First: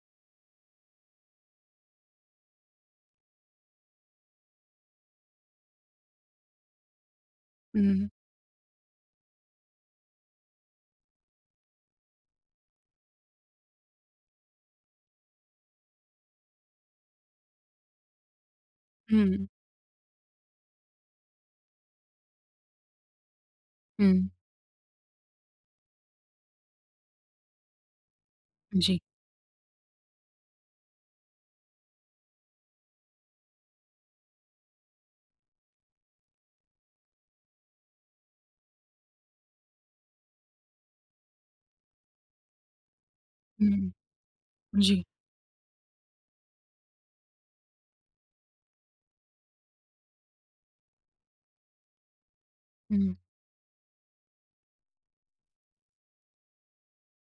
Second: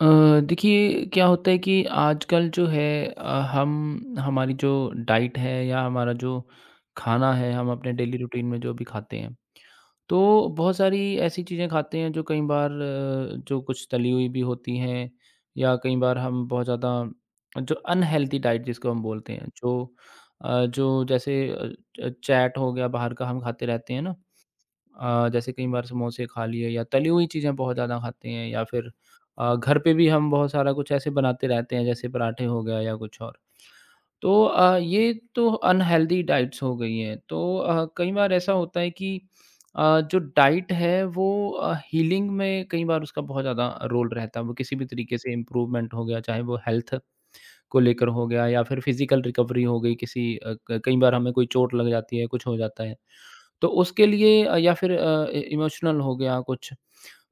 अ, देखिए क्या होता है कि आजकल जो है अ, हम हमारी जो डाइट है या हमारा जो खाना है हम अपने हुँ, डेली रूटीन में जो भी खाते हैं तो बहुत सारी ऐसी चीज़ें खाते हैं जो कई बार जो कुछ तली हुई भी होती हैं या कई बार हम बहुत ज़्यादा जो अनहेल्दी डाइट जिसको हम बोलते हुँ, हैं जो जो जैसे चैट हो गया बाहर का हम खाते रहते हैं ना। हुँ, जैसे कई बार समोसे खा लिए या तली हुई चीज़ें बहुत ज़्यादा खाते हैं या फिर जी, घर पे भी हम बहुत सारा कुछ ऐसे बनाते रहते हैं जैसे पराठे हो गया या कुछ और। तो ये तो अनहेल्दी डाइट्स हो गई हैं। तो कई बार ऐसा होता है कि जो डाइट है वो हीलिंग में कई बार उसका बहुत ज़्यादा हुँ, रोल रहता है। वो किसी भी जी, तरीके से इम्प्रूवमेंट हो गया, चाहे वो हेल्थ को लेकर हो गया या फिर फिज़िकल रिकवरी हो गई किसी अ, क कई बार हमें कोई चोट लग जाती है, कुछ हो जाता है। हुँ, तो उसके लिए या फिर अ, इ इमोशनल हो गया कुछ।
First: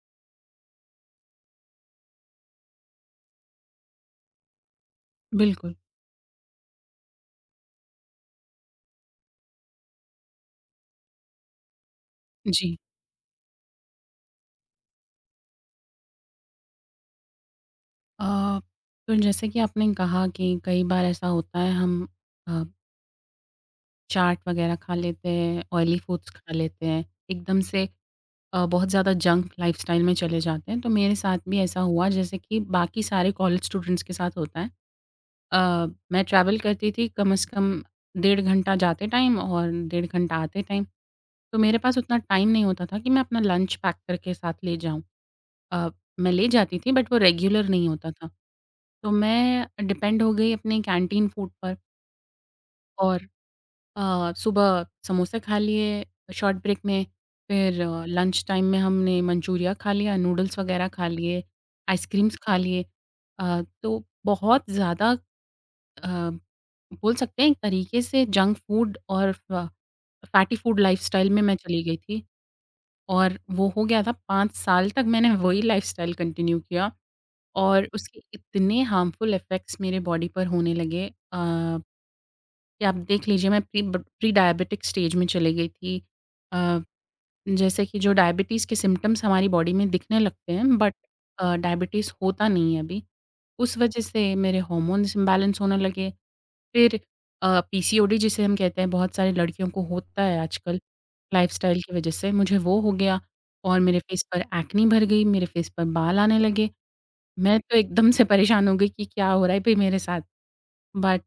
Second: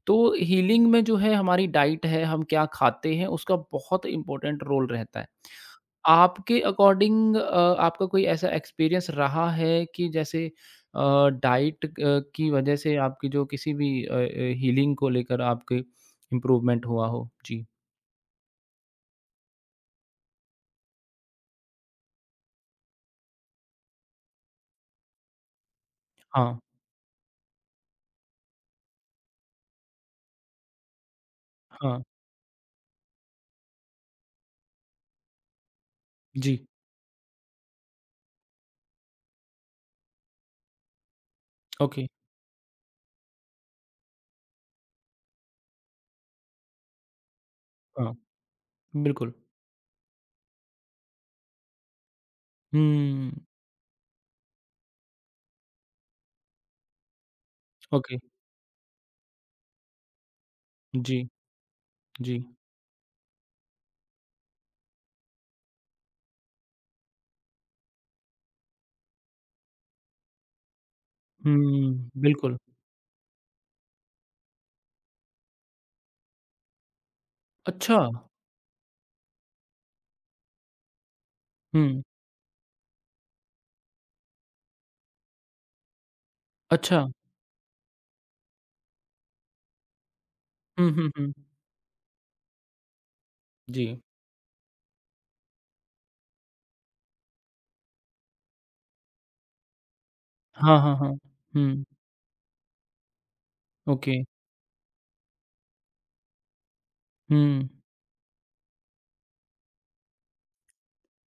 तो हीलिंग में जो है हमारी डाइट है, हम क्या खाते हैं, उसका बहुत इम्पोर्टेंट रोल रहता है। बिल्कुल, आपके अकॉर्डिंग आपका कोई ऐसा एक्सपीरियंस रहा है कि जैसे डाइट की जी। वजह से आपकी जो किसी भी हीलिंग को लेकर आपके इम्प्रूवमेंट हुआ हो? जी। अ, तो जैसे कि आपने कहा कि कई बार ऐसा होता है हम अ, चाट वग़ैरह खा लेते हैं, ऑयली फूड्स खा हाँ, लेते हैं, एकदम से बहुत ज़्यादा जंक लाइफ़स्टाइल में चले जाते हैं। तो मेरे साथ भी ऐसा हाँ। हुआ जैसे कि बाकी सारे कॉलेज स्टूडेंट्स के साथ होता है। अ, मैं ट्रैवल जी, करती थी कम से कम डेढ़ घंटा जाते टाइम और डेढ़ घंटा आते टाइम। तो मेरे पास ओके, उतना टाइम नहीं होता था कि मैं अपना लंच पैक करके साथ ले जाऊँ। अ, मैं ले जाती थी बट वो रेगुलर नहीं होता हाँ, था। तो बिल्कुल। मैं डिपेंड हो गई अपने कैंटीन फूड पर और हुँ, सुबह समोसे खा लिए शॉर्ट ब्रेक में, फिर ओके। लंच टाइम में हमने मंचूरिया खा लिया, नूडल्स वगैरह खा जी, लिए, आइसक्रीम्स जी। खा लिए। तो बहुत ज़्यादा अ, बोल सकते हैं एक तरीके से जंक फूड और फ फैटी फूड लाइफ़स्टाइल में मैं चली हुँ, गई थी बिल्कुल। और वो हो गया था 5 साल तक मैंने वही लाइफ़स्टाइल कंटिन्यू किया और अच्छा! उसके इतने हार्मफुल इफ़ेक्ट्स मेरे बॉडी पर होने लगे हुँ। कि आप देख लीजिए मैं प्री डायबिटिक स्टेज में चली गई थी। अ, अच्छा। जैसे कि जो डायबिटीज़ के सिम्पटम्स हमारी बॉडी में दिखने लगते हैं हुँ, बट हुँ, हुँ। डायबिटीज़ होता नहीं है अभी। उस जी। वजह से मेरे हार्मोन्स इम्बैलेंस होने लगे। फिर पीसीओडी जिसे हम कहते हैं बहुत सारी लड़कियों को होता है आजकल हाँ, हाँ, हाँ। लाइफ़स्टाइल हुँ, की वजह से, मुझे वो हो गया और मेरे ओके। फेस पर एक्ने भर गई, मेरे फेस पर बाल आने लगे। मैं हुँ, तो एकदम से परेशान हो गई कि क्या हो रहा है भई मेरे साथ? बट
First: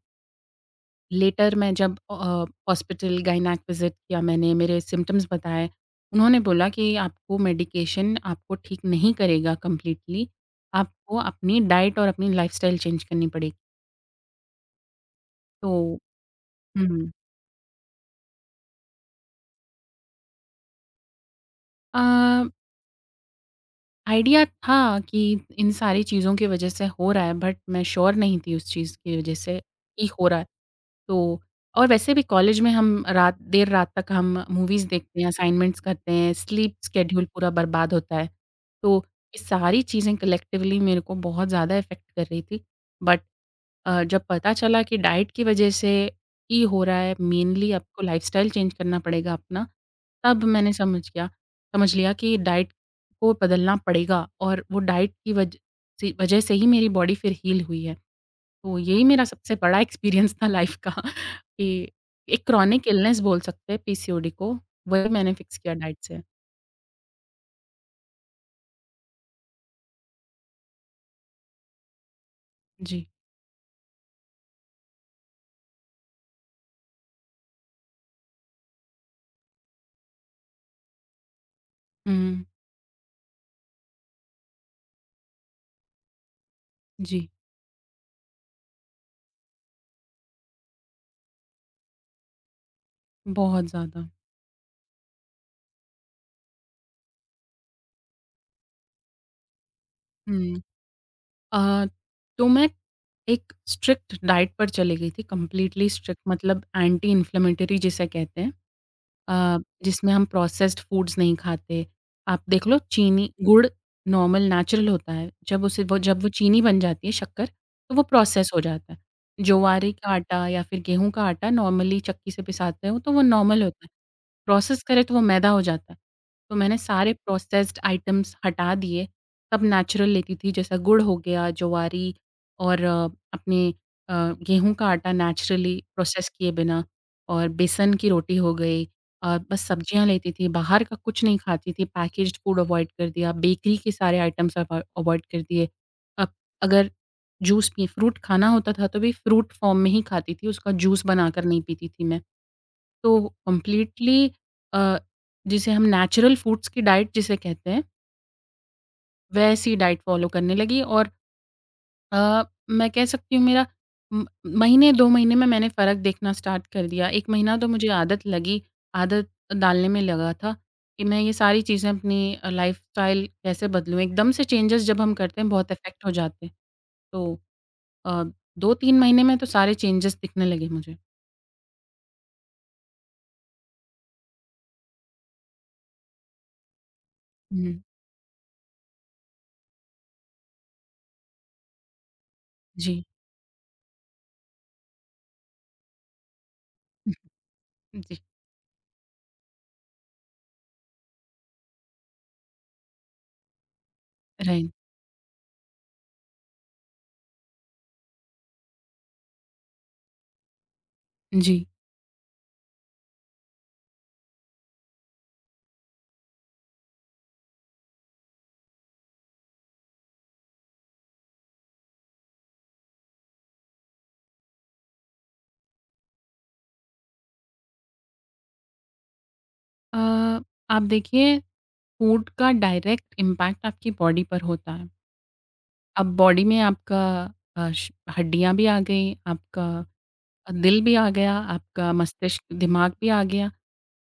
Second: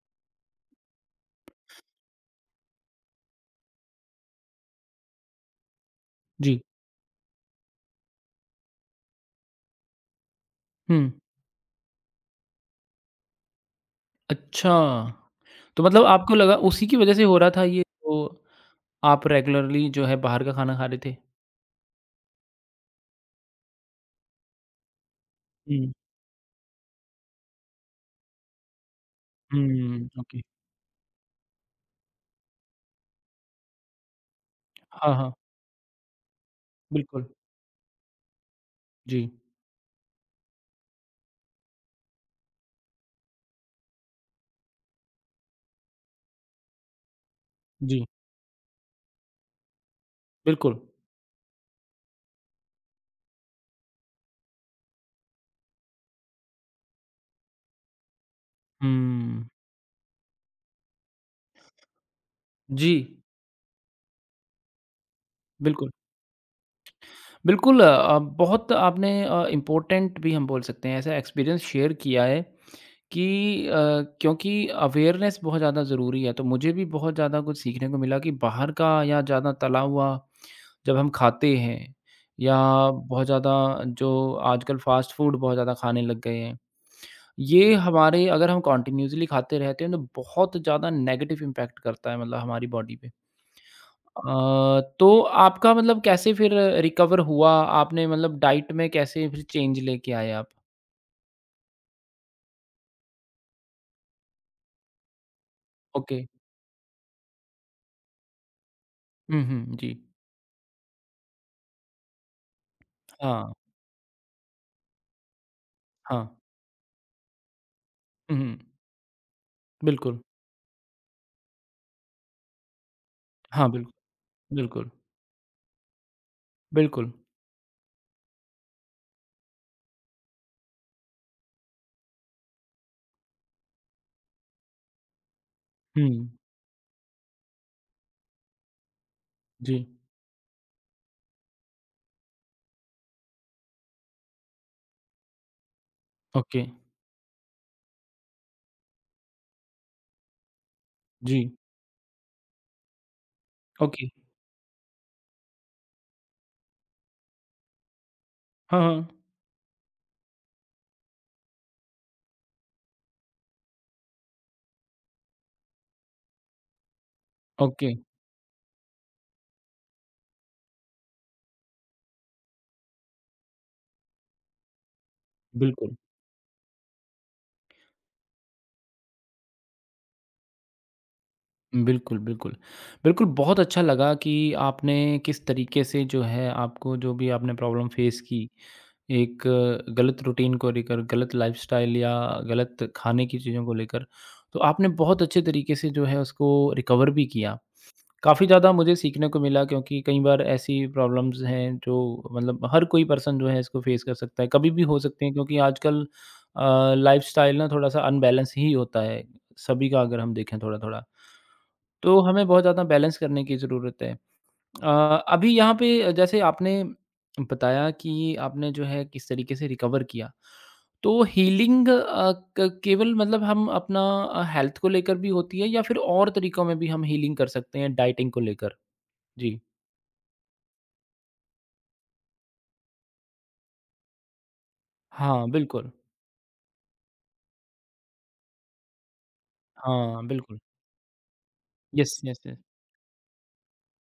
लेटर मैं जब हॉस्पिटल गायनेक विज़िट किया मैंने, मेरे सिम्पटम्स बताए, उन्होंने जी। बोला कि आपको मेडिकेशन आपको ठीक नहीं करेगा कंप्लीटली, हुँ, आपको अपनी डाइट और अपनी लाइफ़स्टाइल चेंज करनी पड़ेगी। अच्छा। तो तो मतलब आपको लगा उसी की हुँ, वज़ह से हो रहा था ये, तो आप रेगुलरली जो है बाहर का खाना खा रहे थे? अ, आइडिया था कि इन हुँ, सारी चीज़ों की वज़ह से हो रहा है बट मैं श्योर नहीं थी उस चीज़ की वज़ह से कि हुँ, हो रहा ओके। है। तो और वैसे भी कॉलेज में हम रात देर रात तक हम मूवीज़ हाँ, देखते हैं, हाँ, असाइनमेंट्स करते हैं, स्लीप स्केड्यूल बिल्कुल। पूरा बर्बाद होता है। तो जी, ये सारी चीज़ें कलेक्टिवली मेरे को बहुत ज़्यादा इफ़ेक्ट कर रही थी। बट जब पता चला कि डाइट की वज़ह से ही हो रहा है, मेनली आपको जी, लाइफ़स्टाइल चेंज करना पड़ेगा अपना, तब मैंने बिल्कुल। समझ गया समझ लिया कि डाइट को बदलना पड़ेगा और वो डाइट की वज से वज़ह से ही मेरी बॉडी फिर हील हुई है। तो यही मेरा हुँ, सबसे बड़ा एक्सपीरियंस था लाइफ का कि एक क्रॉनिक जी, इलनेस बोल सकते हैं पीसीओडी को, वही मैंने फिक्स किया बिल्कुल। डाइट से। बिल्कुल बहुत आपने इम्पोर्टेंट भी हम बोल सकते हैं, ऐसा एक्सपीरियंस शेयर किया है जी। कि क्योंकि अवेयरनेस बहुत ज़्यादा ज़रूरी है, तो मुझे भी बहुत ज़्यादा कुछ सीखने को मिला कि बाहर का या ज़्यादा तला हुआ जब हम खाते हैं हुँ, या बहुत ज़्यादा जो आजकल फ़ास्ट फ़ूड बहुत ज़्यादा खाने लग गए हैं, जी, ये हमारे अगर हम कंटिन्यूअसली खाते रहते हैं तो बहुत ज़्यादा नेगेटिव इम्पैक्ट करता है मतलब हमारी बॉडी पे। बहुत ज़्यादा। तो आपका मतलब कैसे फिर रिकवर हुआ? आपने मतलब डाइट में कैसे फिर चेंज लेके आए आप? हुँ। अ, तो मैं एक स्ट्रिक्ट डाइट पर चली गई थी, कंप्लीटली ओके। स्ट्रिक्ट मतलब एंटी इन्फ्लेमेटरी जिसे कहते हैं। हुँ, अ, हुँ। जी। जिसमें हम प्रोसेस्ड फूड्स नहीं खाते। आप देख लो चीनी हाँ, गुड़ नॉर्मल नेचुरल होता है। जब उसे वो जब वो हाँ। चीनी बन जाती है शक्कर, तो वो हुँ, प्रोसेस हुँ। हो जाता है। ज्वारे का बिल्कुल। आटा या फिर गेहूँ का आटा नॉर्मली चक्की से पिसाते हो तो वो नॉर्मल हाँ, होता है। बिल्कुल, प्रोसेस बिल्कुल, करें तो वो मैदा हो जाता है। तो मैंने सारे बिल्कुल। प्रोसेस्ड आइटम्स हटा दिए, सब नेचुरल लेती थी जैसा गुड़ हो गया, ज्वारी और अपने अ, गेहूँ का आटा नेचुरली हुँ, प्रोसेस किए बिना और बेसन की रोटी हो गई। और बस जी, सब्जियाँ लेती थी, बाहर का कुछ नहीं खाती थी, पैकेज्ड फूड अवॉइड कर दिया, बेकरी के सारे आइटम्स अवॉइड कर दिए। अब ओके, अगर जूस पी फ्रूट खाना होता था तो भी फ्रूट फॉर्म में ही खाती थी, उसका जूस बनाकर जी, नहीं पीती थी मैं। तो ओके। कंप्लीटली अ, जिसे हम नेचुरल फूड्स की डाइट जिसे कहते हैं, हाँ, हाँ, वैसी डाइट फॉलो करने लगी और अ, मैं कह सकती हूँ मेरा म महीने 2 महीने में मैंने फ़र्क देखना स्टार्ट कर दिया। 1 महीना तो मुझे ओके, आदत लगी, आदत डालने में लगा था कि मैं ये सारी चीज़ें अपनी लाइफ़स्टाइल कैसे बदलूँ। एकदम से चेंजेज़ जब हम करते हैं बहुत बिल्कुल, इफ़ेक्ट हो जाते हैं। तो अ, 2-3 महीने में तो सारे चेंजेज़ दिखने लगे मुझे। बिल्कुल, बिल्कुल। बिल्कुल, बहुत अच्छा लगा कि आपने किस तरीके से जो है आपको जो भी आपने हुँ, प्रॉब्लम फेस की, एक गलत रूटीन को लेकर, गलत लाइफ़स्टाइल या गलत जी। खाने की चीज़ों को लेकर, तो आपने बहुत अच्छे तरीके से जो है उसको रिकवर भी किया। जी, काफ़ी ज़्यादा मुझे सीखने को मिला क्योंकि कई बार ऐसी प्रॉब्लम्स हैं जो मतलब हर कोई पर्सन जो है इसको फेस कर सकता है। कभी राइट। भी हो सकती हैं क्योंकि आजकल लाइफ़स्टाइल ना थोड़ा-सा अनबैलेंस ही होता है, सभी का अगर हम देखें थोड़ा-थोड़ा। जी। तो हमें बहुत ज़्यादा बैलेंस करने की ज़रूरत है। अ, अभी यहाँ पे जैसे आपने बताया कि आपने जो है किस तरीके से रिकवर किया। तो हीलिंग अ, क केवल मतलब हम अपना हेल्थ को लेकर भी होती है या फिर और तरीकों में भी हम हीलिंग कर सकते हैं डाइटिंग को लेकर? जी। अ, आप देखिए फूड का डायरेक्ट इम्पैक्ट आपकी बॉडी पर होता है। हाँ, बिल्कुल। अब बॉडी में आपका अ, श हड्डियाँ भी आ गई, आपका हाँ, बिल्कुल। दिल भी आ गया, आपका यस, यस, मस्तिष्क यस। दिमाग भी आ गया।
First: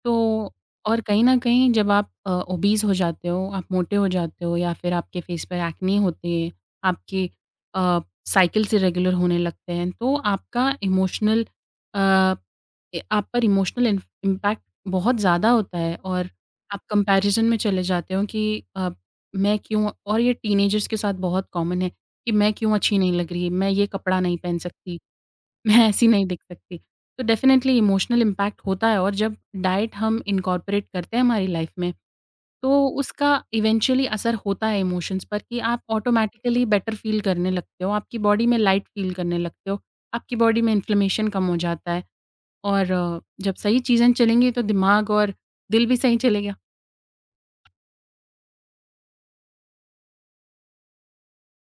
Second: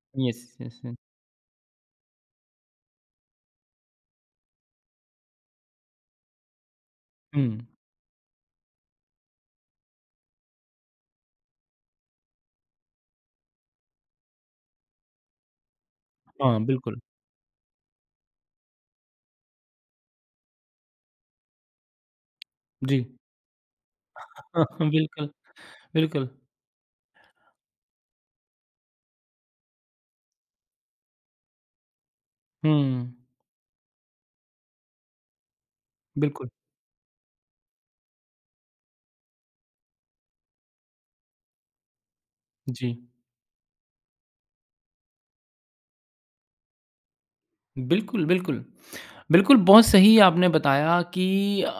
तो यस, यस, यस। और कहीं न कहीं जब आप ओबीज़ हो जाते हो, आप मोटे हो जाते हो या फिर आपके फेस पे एक्ने होती है, आपकी हुँ। अ, साइकिल्स इरेगुलर होने लगते हैं, तो आपका इमोशनल अ, ए आप पर इमोशनल इम इम्पैक्ट बहुत ज़्यादा होता है और हाँ, आप बिल्कुल। कंपैरिज़न में चले जाते हो कि अ, मैं क्यों और ये टीनेजर्स के साथ बहुत कॉमन है कि मैं क्यों अच्छी जी। नहीं लग रही, मैं ये कपड़ा नहीं पहन हाँ सकती। बिल्कुल, मैं ऐसी नहीं बिल्कुल। दिख सकती। तो डेफ़िनेटली इमोशनल इम्पैक्ट होता है और जब डाइट हम इनकॉर्पोरेट करते हैं हमारी लाइफ़ में, तो हुँ, उसका इवेंचुअली असर होता है इमोशंस पर कि आप बिल्कुल। ऑटोमैटिकली बेटर फ़ील करने लगते हो, आपकी बॉडी में लाइट फ़ील करने लगते हो, आपकी बॉडी में इन्फ्लेमेशन कम हो जाता है जी। और जब सही चीज़ें चलेंगी तो दिमाग और दिल भी सही चलेगा। बिल्कुल, बिल्कुल। बिल्कुल, बहुत सही आपने बताया कि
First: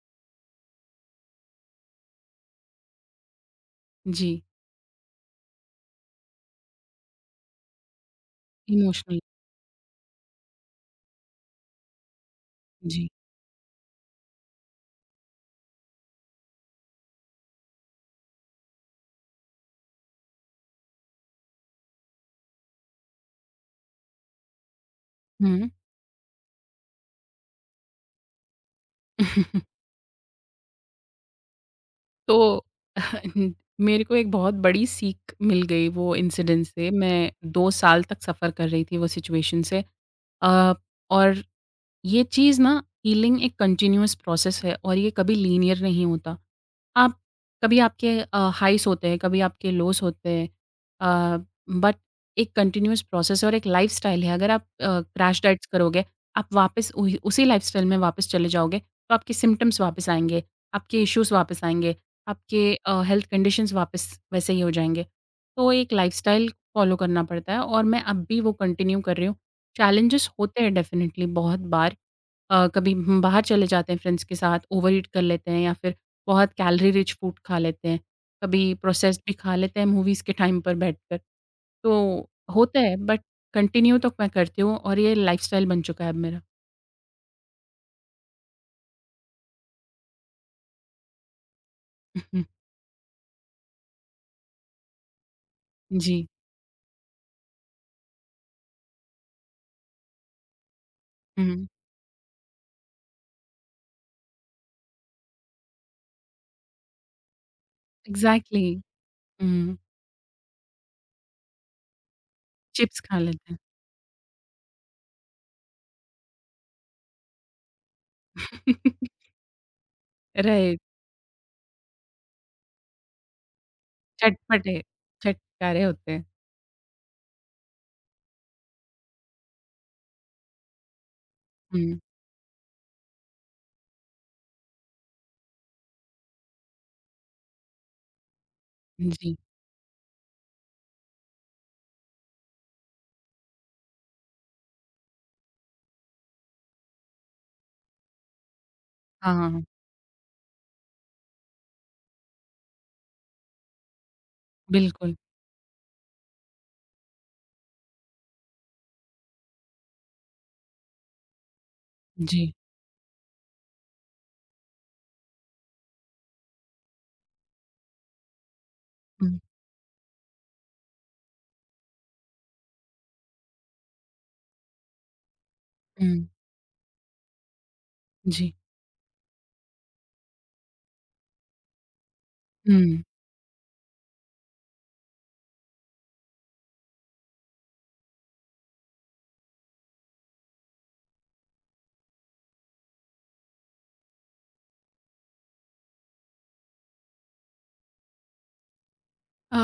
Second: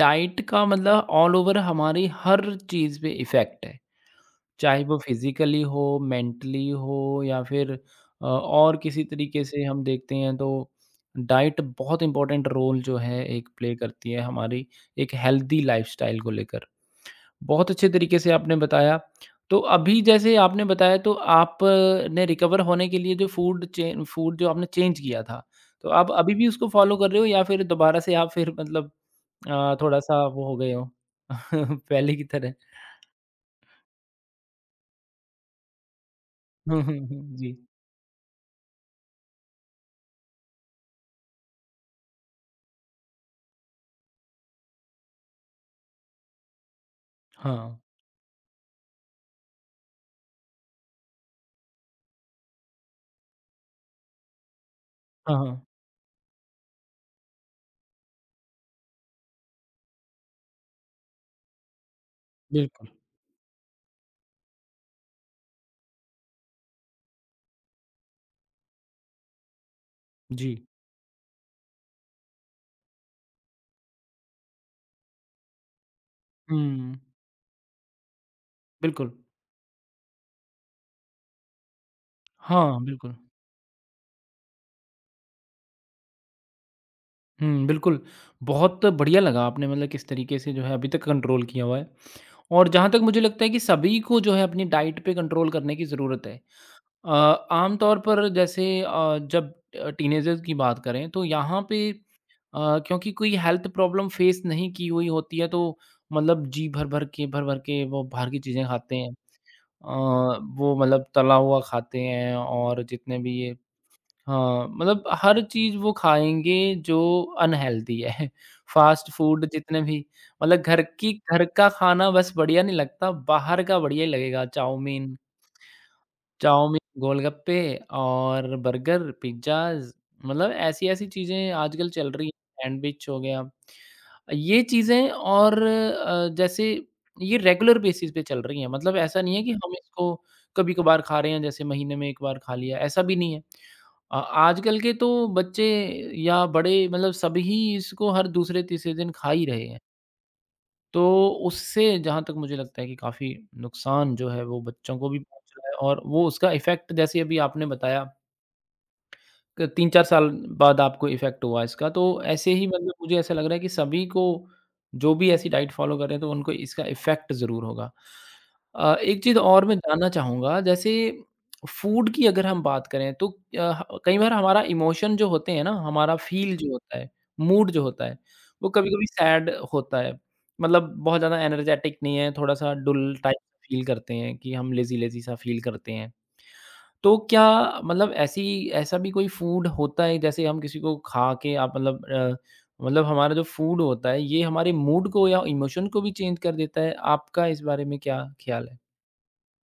डाइट का मतलब ऑल ओवर हमारी हर चीज़ पे इफ़ेक्ट है। जी, चाहे वो फिज़िकली हो, मेंटली हो या फिर और किसी इमोशनल तरीके से हम देखते हैं तो डाइट बहुत इम्पोर्टेंट रोल जो जी। है एक प्ले करती है हमारी एक हेल्दी लाइफ़स्टाइल को लेकर। बहुत अच्छे तरीके से आपने बताया। तो अभी जैसे आपने बताया तो आप ने रिकवर होने के लिए जो फूड चे फूड जो आपने चेंज किया था, हुँ। तो आप अभी भी उसको फ़ॉलो कर रहे हो या फिर दोबारा से आप फिर मतलब थोड़ा-सा वो हो गए हो पहले की तरह? तो मेरे को एक बहुत बड़ी सीख मिल गई वो इंसिडेंट हुँ, से। हुँ, मैं हुँ। जी। 2 साल तक सफ़र कर रही थी वो सिचुएशन से। अ, और ये चीज़ ना हीलिंग एक कंटीन्यूअस प्रोसेस है और ये कभी लीनियर नहीं होता। आप हाँ। कभी आपके हाइज़ होते हैं, कभी आपके लोज़ होते हैं, अ, बट एक कंटिन्यूअस प्रोसेस है और एक लाइफ़स्टाइल है। अगर आप हाँ, क्रैश डाइट्स हाँ। करोगे, आप वापस उही उसी लाइफ़स्टाइल में वापस चले जाओगे, तो आपके सिम्पटम्स वापस आएँगे, आपके इश्यूज़ वापस आएँगे, आपके बिल्कुल। अ, हेल्थ कंडीशंस वापस वैसे ही हो जाएँगे। तो एक लाइफ़स्टाइल फ़ॉलो करना पड़ता है और मैं अब भी वो कंटिन्यू कर रही हूँ। चैलेंजेस जी। होते हैं डेफ़िनेटली बहुत बार, कभी हम बाहर चले जाते हैं फ्रेंड्स के साथ, ओवरईट कर लेते हैं या फिर बहुत कैलोरी हुँ। रिच फूड खा लेते हैं। कभी बिल्कुल। प्रोसेस्ड भी खा लेते हैं मूवीज़ के टाइम पर बैठकर। तो हाँ, होता है बिल्कुल। बट कंटिन्यू तो मैं करती हूँ और ये लाइफ़स्टाइल बन चुका है अब मेरा। हुँ, बिल्कुल। बहुत बढ़िया लगा आपने मतलब किस तरीके से जो है अभी तक कंट्रोल किया हुआ है। और जहाँ तक मुझे लगता है कि सभी को जो है अपनी डाइट पे कंट्रोल करने की जी। ज़रूरत है। अ, आम तौर पर जैसे जब टीनेजर्स की बात करें तो यहाँ हुँ। पे क्योंकि कोई हेल्थ प्रॉब्लम फेस नहीं की हुई होती है तो मतलब जी भर-भर के वो बाहर की एग्ज़ैक्टली। चीज़ें खाते हैं। हुँ। अ, वो मतलब तला हुआ खाते हैं और चिप्स जितने खा भी लेते ये हैं। हाँ, मतलब हर चीज़ वो खाएँगे जो अनहेल्दी है। फ़ास्ट फूड जितने भी मतलब राइट। घर की घर का खाना बस बढ़िया नहीं लगता, बाहर का बढ़िया ही लगेगा। चटपटे, चाउमीन चटकारे होते हैं। चाउमीन, गोलगप्पे और बर्गर, पिज़्ज़ाज़ मतलब ऐसी-ऐसी चीज़ें आजकल हुँ। चल रही हैं, सैंडविच हो गया। ये चीज़ें और जैसे ये रेगुलर बेसिस पे चल रही हैं, मतलब ऐसा जी। नहीं है कि हम इसको कभी-कभार खा रहे हैं, जैसे महीने में 1 बार खा लिया, ऐसा भी नहीं है। आजकल के तो बच्चे या बड़े मतलब सभी इसको हर दूसरे तीसरे दिन खा हाँ, ही हाँ, हाँ। रहे हैं। तो उससे जहाँ तक मुझे लगता है कि काफ़ी नुकसान जो है वो बच्चों को बिल्कुल। भी पहुँच रहा है और वो उसका इफ़ेक्ट जैसे अभी आपने बताया क 3-4 साल बाद आपको इफ़ेक्ट हुआ इसका, तो जी। ऐसे ही मतलब मुझे ऐसा लग रहा है कि सभी को जो भी ऐसी डाइट फ़ॉलो कर रहे हैं, तो उनको इसका इफ़ेक्ट ज़रूर होगा। एक हुँ, चीज़ और मैं जानना चाहूँगा, जैसे फूड की अगर हम बात करें, तो अ, ह कई बार हमारा इमोशन जो होते हैं ना, हमारा हुँ। फ़ील जो होता है, मूड जो होता है, जी। वो कभी-कभी सैड होता है। मतलब बहुत ज़्यादा एनर्जेटिक नहीं है, थोड़ा-सा हुँ। डुल टाइप फ़ील करते हैं कि हम लेज़ी-लेज़ी सा फ़ील करते हैं। तो क्या मतलब ऐसी ऐसा भी कोई फूड होता है जैसे हम किसी को खा के आप मतलब मतलब हमारा जो फूड होता है ये हमारे मूड को या इमोशन को भी चेंज कर देता है। आपका इस बारे में क्या ख्याल है? अ,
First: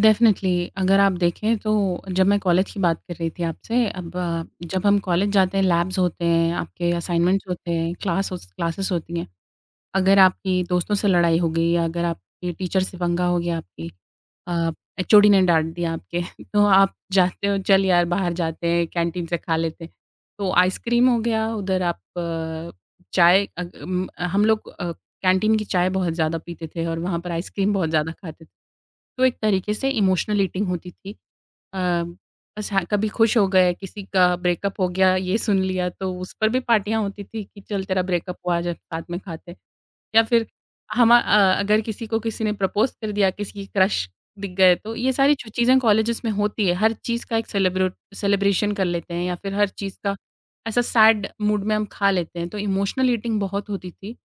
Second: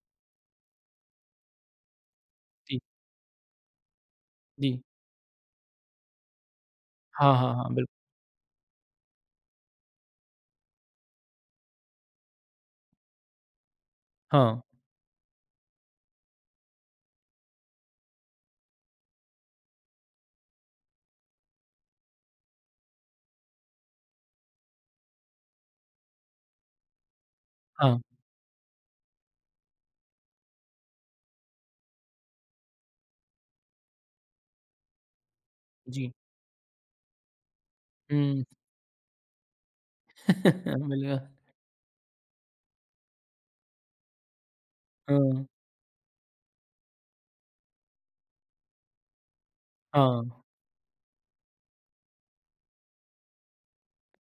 डेफ़िनेटली अगर आप देखें तो जब मैं कॉलेज की जी, बात कर रही थी आपसे अब जी। जब हम कॉलेज जाते हैं लैब्स होते हैं, आपके हाँ, असाइनमेंट्स हाँ, होते हाँ, बिल्कुल। हैं, क्लासेस होती हैं। अगर आपके दोस्तों से लड़ाई हो गई या अगर आपके टीचर से पंगा हो गया, हाँ, अ, एचओडी ने डाँट दिया आपके। तो आप जाते हो चल यार बाहर जाते हैं कैंटीन से खा लेते हैं। तो आइसक्रीम हो गया उधर आप हम लोग कैंटीन की चाय बहुत ज़्यादा पीते थे और वहाँ पर आइसक्रीम बहुत हाँ, ज़्यादा खाते थे। तो एक तरीके से इमोशनल ईटिंग होती थी। अ, बस हाँ, कभी खुश हो गए, किसी का ब्रेकअप हो गया ये सुन लिया तो जी। उस पर भी पार्टियाँ होती थी कि चल तेरा ब्रेकअप हुँ। हुआ आज साथ में खाते हैं। या फिर बिल्कुल। अगर किसी को किसी ने प्रपोज़ कर दिया, किसी क्रश दिख गए, तो ये सारी हाँ, जो चीज़ें कॉलेजेस में होती है, हर चीज़ का एक सेलिब्रेट सेलिब्रेशन कर लेते हैं या फिर हर चीज़ का हाँ। ऐसा सैड मूड में हम खा लेते हैं, तो इमोशनल ईटिंग बहुत होती थी।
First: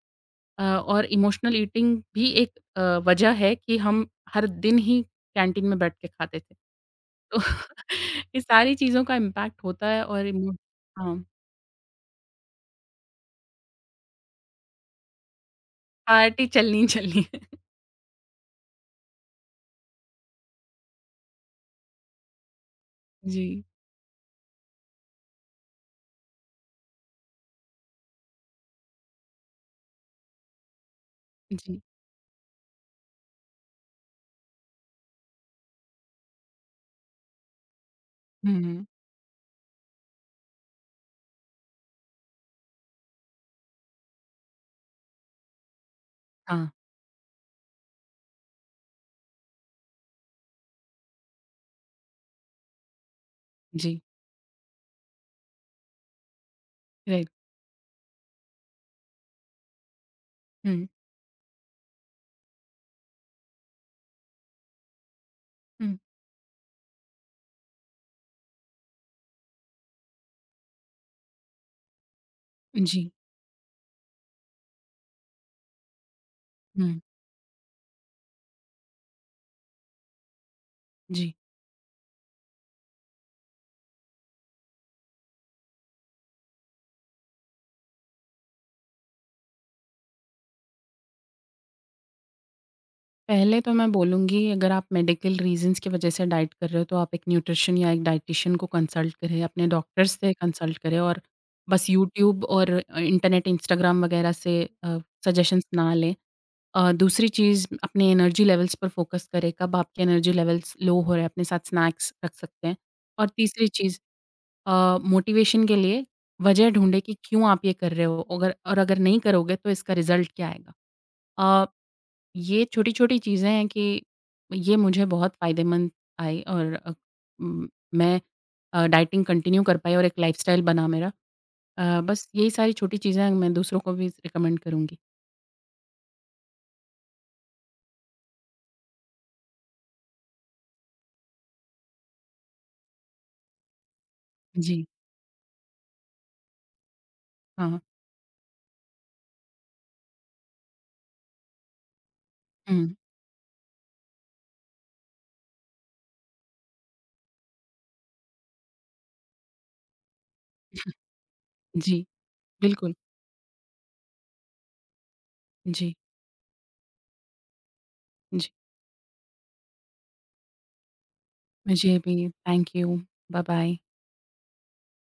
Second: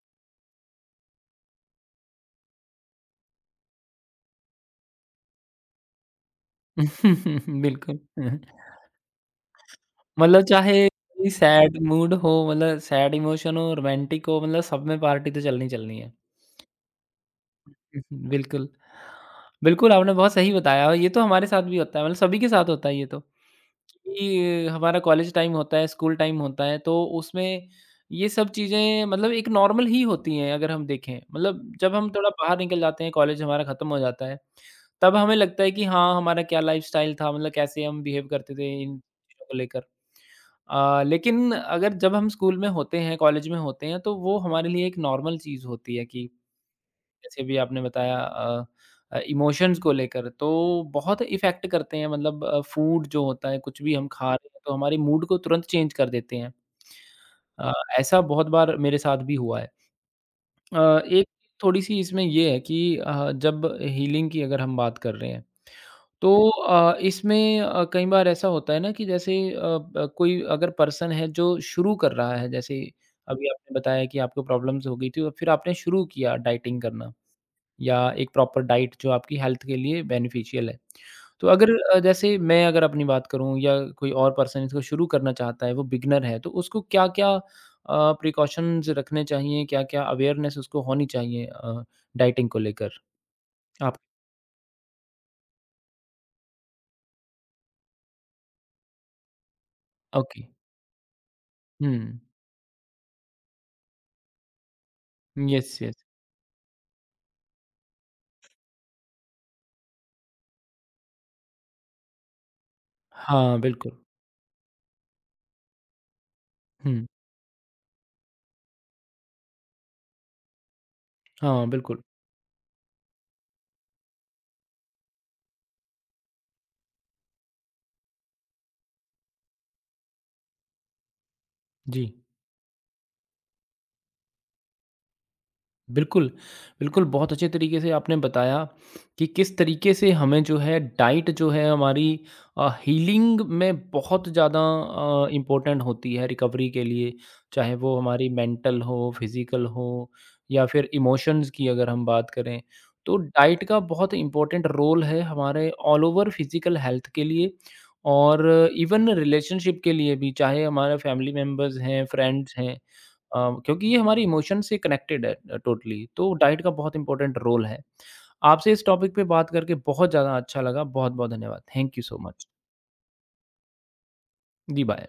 और इमोशनल ईटिंग भी एक वजह है कि हम हर दिन ही कैंटीन में बैठ के खाते थे। तो बिल्कुल। हाँ। ये सारी चीज़ों का इम्पैक्ट होता है और मतलब इमो चाहे हाँ, कोई सैड मूड हो मतलब सैड इमोशन हो, रोमांटिक हो मतलब सब में पार्टी तो चलनी ही चलनी है। पार्टी चलनी ही चलनी है। हुँ, बिल्कुल। बिल्कुल, आपने बहुत सही बताया और ये तो हमारे साथ भी होता है, मतलब सभी के साथ होता है ये तो, जी, कि हमारा कॉलेज टाइम होता है, स्कूल टाइम होता है, तो उसमें ये सब चीज़ें मतलब एक नॉर्मल ही होती हैं अगर हम देखें। मतलब जी। जब हम थोड़ा बाहर निकल जाते हैं, कॉलेज हमारा खत्म हो जाता है, तब हमें लगता है कि हाँ, हमारा क्या लाइफ़स्टाइल था, मतलब कैसे हम बिहेव हुँ, करते थे हुँ। इन चीज़ों को लेकर। लेकिन अगर जब हम स्कूल में होते हैं, कॉलेज में होते हैं, तो वो हमारे लिए एक नॉर्मल चीज़ होती है कि हाँ, जैसे भी आपने बताया इमोशंस को लेकर तो बहुत इफ़ेक्ट करते हैं मतलब फूड जो होता है कुछ भी जी। हम खा रहे हैं तो हमारे मूड को तुरंत चेंज कर देते हैं। राइट। अ, ऐसा बहुत बार मेरे साथ भी हुआ है। हुँ, एक थोड़ी-सी इसमें ये है कि जब हीलिंग की अगर हम बात कर रहे हैं हुँ। तो इसमें कई बार ऐसा होता है ना कि जैसे अ, ब कोई अगर पर्सन है जो शुरू कर रहा है जैसे जी, अभी आपने बताया कि आपको प्रॉब्लम्स हो गई थी और फिर आपने शुरू किया डाइटिंग हुँ, करना। या एक प्रॉपर डाइट जो आपकी हेल्थ के लिए बेनिफिशियल है। जी। तो अगर जैसे मैं अगर अपनी बात करूँ या कोई और पर्सन इसको शुरू करना चाहता है, वो बिगिनर है, तो उसको क्या-क्या प्रिकॉशंस रखने चाहिए? क्या-क्या अवेयरनेस उसको होनी चाहिए डाइटिंग को लेकर? पहले तो मैं आप बोलूँगी अगर आप मेडिकल रीज़न्स की वजह से डाइट कर रहे हो तो आप एक न्यूट्रिशन या एक डायटीशियन को कंसल्ट करें, अपने डॉक्टर से ओके। कंसल्ट करें और बस हुँ। यूट्यूब और इंटरनेट, इंस्टाग्राम वगैरह से सजेशंस येस, ना येस। लें। दूसरी चीज़ अपने एनर्जी लेवल्स पर फ़ोकस करें, कब आपके एनर्जी लेवल्स लो हो रहे हैं, अपने साथ स्नैक्स रख सकते हैं। और हाँ, तीसरी बिल्कुल। चीज़ मोटिवेशन के लिए वजह ढूँढें हुँ। कि क्यों आप ये कर रहे हो? अगर नहीं करोगे तो इसका रिज़ल्ट क्या आएगा? अ हाँ, बिल्कुल। ये छोटी-छोटी चीज़ें हैं कि ये मुझे बहुत फ़ायदेमंद आई और उम, मैं डाइटिंग कंटिन्यू कर पाई और एक लाइफ़स्टाइल बना मेरा। जी। बस यही सारी छोटी चीज़ें मैं दूसरों को भी रिकमेंड करूँगी। बिल्कुल, बिल्कुल, बहुत अच्छे तरीके से आपने बताया कि किस तरीके से हमें जो है डाइट जो है हमारी हीलिंग में बहुत ज़्यादा जी, इम्पोर्टेंट होती है रिकवरी के लिए, चाहे हाँ। वो हमारी मेंटल हो, फिज़िकल हो या फिर इमोशंस की अगर हम बात करें। हुँ, तो डाइट का बहुत इम्पोर्टेंट रोल है हमारे ऑल ओवर फिज़िकल हेल्थ के लिए और इवन रिलेशनशिप के लिए भी, चाहे हमारे फैमिली मेंबर्स जी, हैं, फ्रेंड्स हैं, बिल्कुल। अ, क्योंकि ये हमारे इमोशन से कनेक्टेड है जी, टोटली तो डाइट का बहुत इंपॉर्टेंट रोल है। जी। आपसे इस टॉपिक पे बात करके बहुत ज़्यादा अच्छा लगा। बहुत-बहुत धन्यवाद। मुझे थैंक यू सो भी मच। Thank you. बाय-बाय। जी, बाय।